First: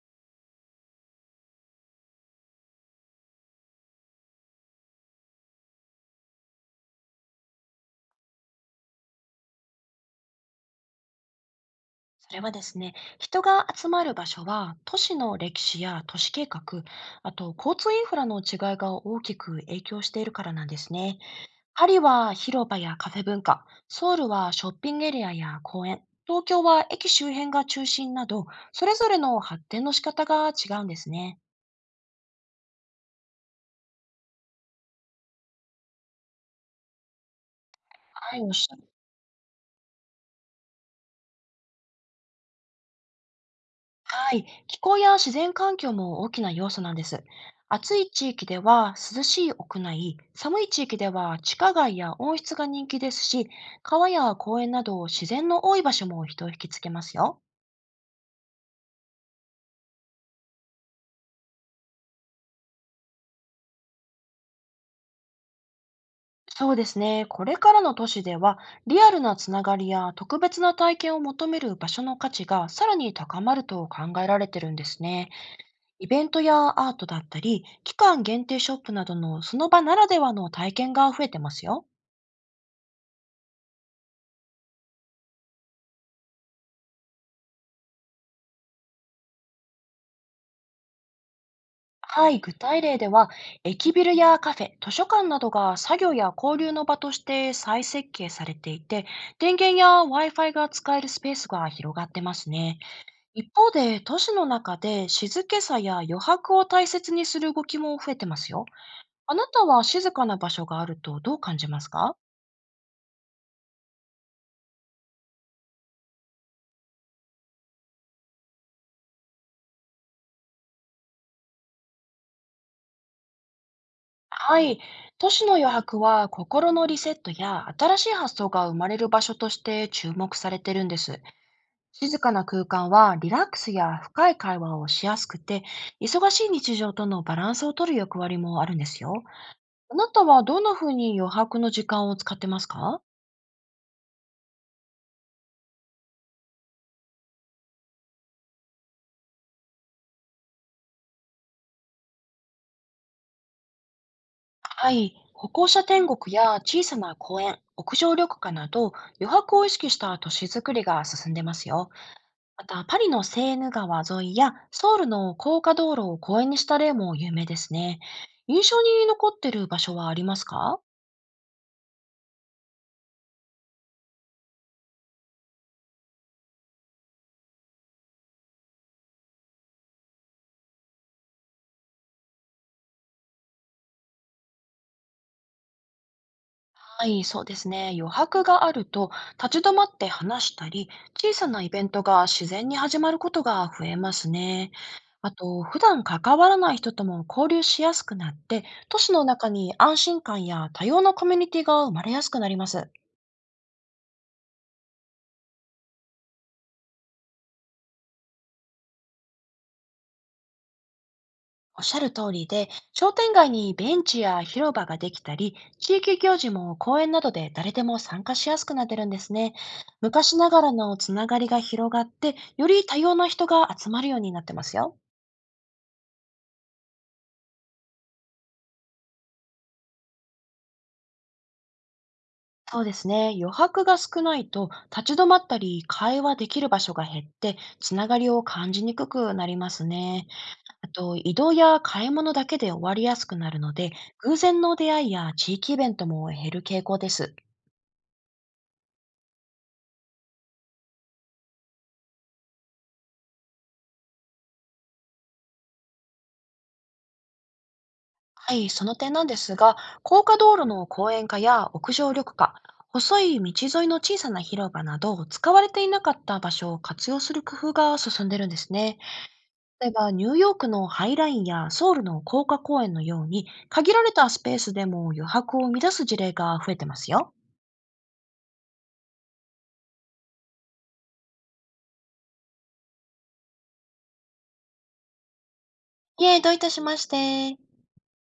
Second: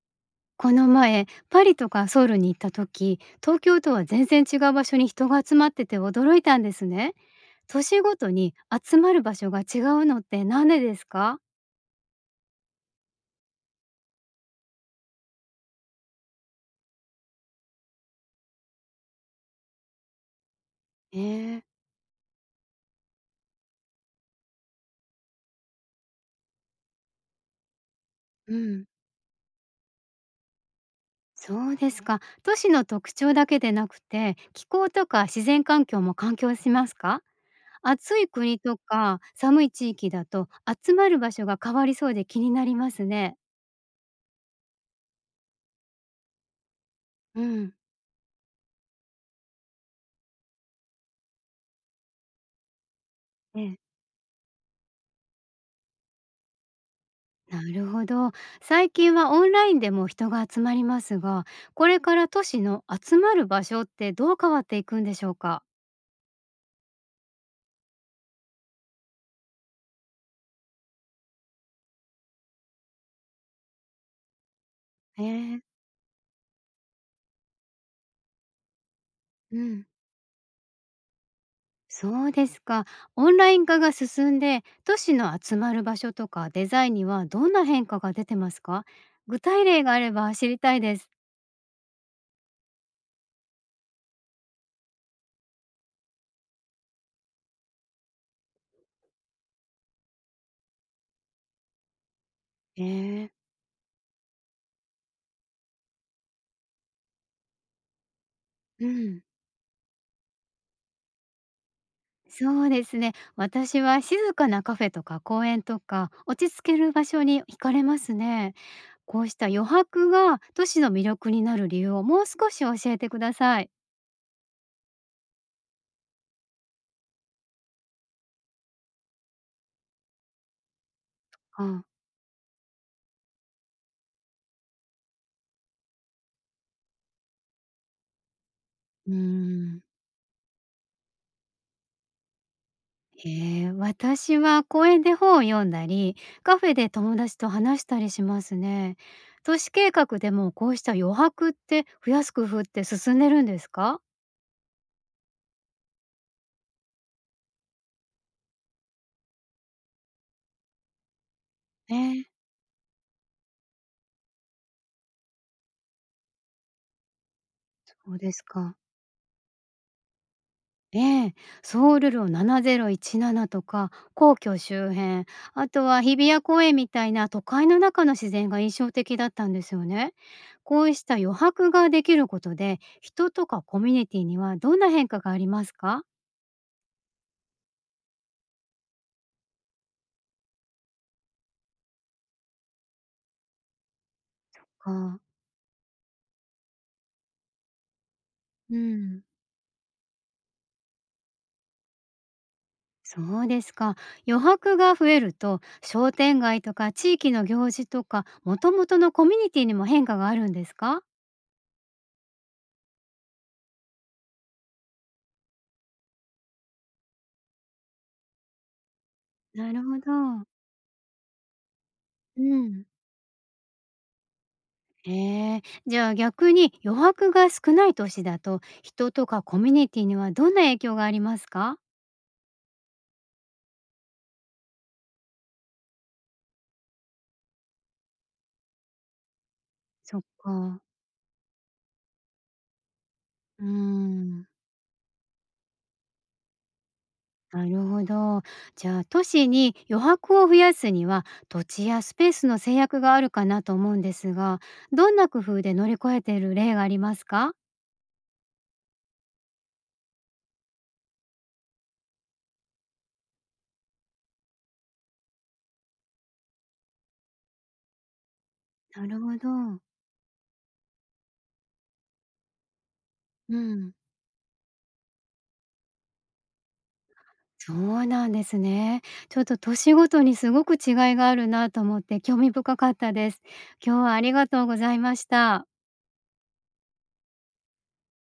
この前、パリとかソウルに行った時、東京とは全然違う場所に人が集まってて驚いたんですね。都市ごとに集まる場所が違うのってなんでですか。それはですね、人が集まる場所は都市の歴史や都市計画、あと交通インフラの違いが大きく影響しているからなんですね。ええ。パリは広場やカフェ文化、ソウルはショッピングエリアや公園、東京は駅周辺が中心など、うそん、れぞれの発展の仕方が違うんですね。そうですか。都市の特徴だけでなくて、気候とか自然環境も環境しますか。暑いはい、おっ国しとゃか寒い地域だと集まる場所が変わりそうで気になりますね。はい、気候や自然環境も大きな要素なんです。うん。暑い地域では涼しい屋内、寒い地域では地下街や温室が人気ですし、ええ。川や公園など自然の多い場所も人を引きつけますよ。なるほど。最近はオンラインでも人が集まりますが、これから都市の集まる場所ってどう変わっていくんでしょうか？そうですね、これからの都市ではリアルなつながりや特別な体験を求める場所の価値がさらに高まると考えられてるんですえね。え、イベントやアートだったり、期間限定ショップなどのそうの場ん。ならではの体験が増えてますよ。そうですか。オンライン化が進んで、都市の集まる場所とかデザインにはどんな変化が出てますか？具体例があれば知りたいです。はい、具体例では、駅ビルやカフェ、図書館などが作業や交流の場として再設計されていて、電源や Wi-Fi が使えるスペースが広がってますね。ええ、一方で、都市の中で静けさや余白を大切にする動きも増えてますよ。うん。あなたは静かな場所があるとどう感じますか？そうですね。私は静かなカフェとか公園とか、落ち着ける場所に惹かれますね。こうした余白が都市の魅力になる理由をもう少し教えてください。はい、都市の余白は心のリセットや新しい発想が生まれる場所として注目されてるんです。あ、静かな空間はリラックスや深い会話をしやすくて、忙しい日常とのバランスを取る役割もあるんですうよ。ーん。あなたはどんなふうに余白の時間を使ってますか？ええ、私は公園で本を読んだり、カフェで友達と話したりしますね。都市計画でもこうした余白って増やす工夫って進んでるんですか？はい。歩行者天国や小さな公園、屋上緑化など、余白を意識した都市づくりが進んでますよ。ええ。また、パリのセーヌ川沿いやソウルの高架道路を公園にした例も有名ですね。そうです印か。象に残ってる場所はありますか？ええ、ソウル路7017とか皇居周辺、あとは日比谷公園みたいな都会の中の自然が印象的だったんですよね。こうした余白ができることで、人とかコミュニティにはどんな変化がありますか。はい、そうですね。余白があると、立ち止まって話したり、小さなイベントが自然に始まることが増えますね。か。あと、普段関わらない人とも交流しやすくなって、う都市のん。中に安心感や多様なコミュニティが生まれやすくなります。そうですか。余白が増えると、商店街とか地域の行事とか、もともとのコミュニティにも変化があるんですか。おっしゃる通りで、商店街にベンチや広場ができたり、地域行事も公園などで誰でも参加しやすくなってるんですね。なるほど。昔ながらのつながりが広がって、うよりん。多様な人が集まるようになってますよ。ええ、じゃあ逆に余白が少ない都市だと、人とかコミュニティにはどんな影響がありますか？そうですね。余白が少ないと、立ち止まったり、会話できる場所が減って、つながりを感じにくくなりますそっね。か。あと、移動や買い物だけで終わりやすくなるうーので、偶ん。然の出会いや地域イベントも減る傾向です。なるほど。じゃあ都市に余白を増やすには、土地やスペースの制約があるかなと思うんですが、どんな工夫で乗り越えている例がありますか？はい、その点なんですが、高架道路の公園化や屋上緑化、細い道沿いの小さな広場など、使われていなかった場所を活用する工夫が進んでるんですね。なるほど。例えば、ニューヨークのハイラインやソウルの高架公園のように、う限ん。られたスペースでも余白を生み出す事例が増えてますよ。そうなんですね。ちょっと年ごとにすごく違いがあるなと思って興味深かったです。今日はありがとうございました。いえ、どういたしまして。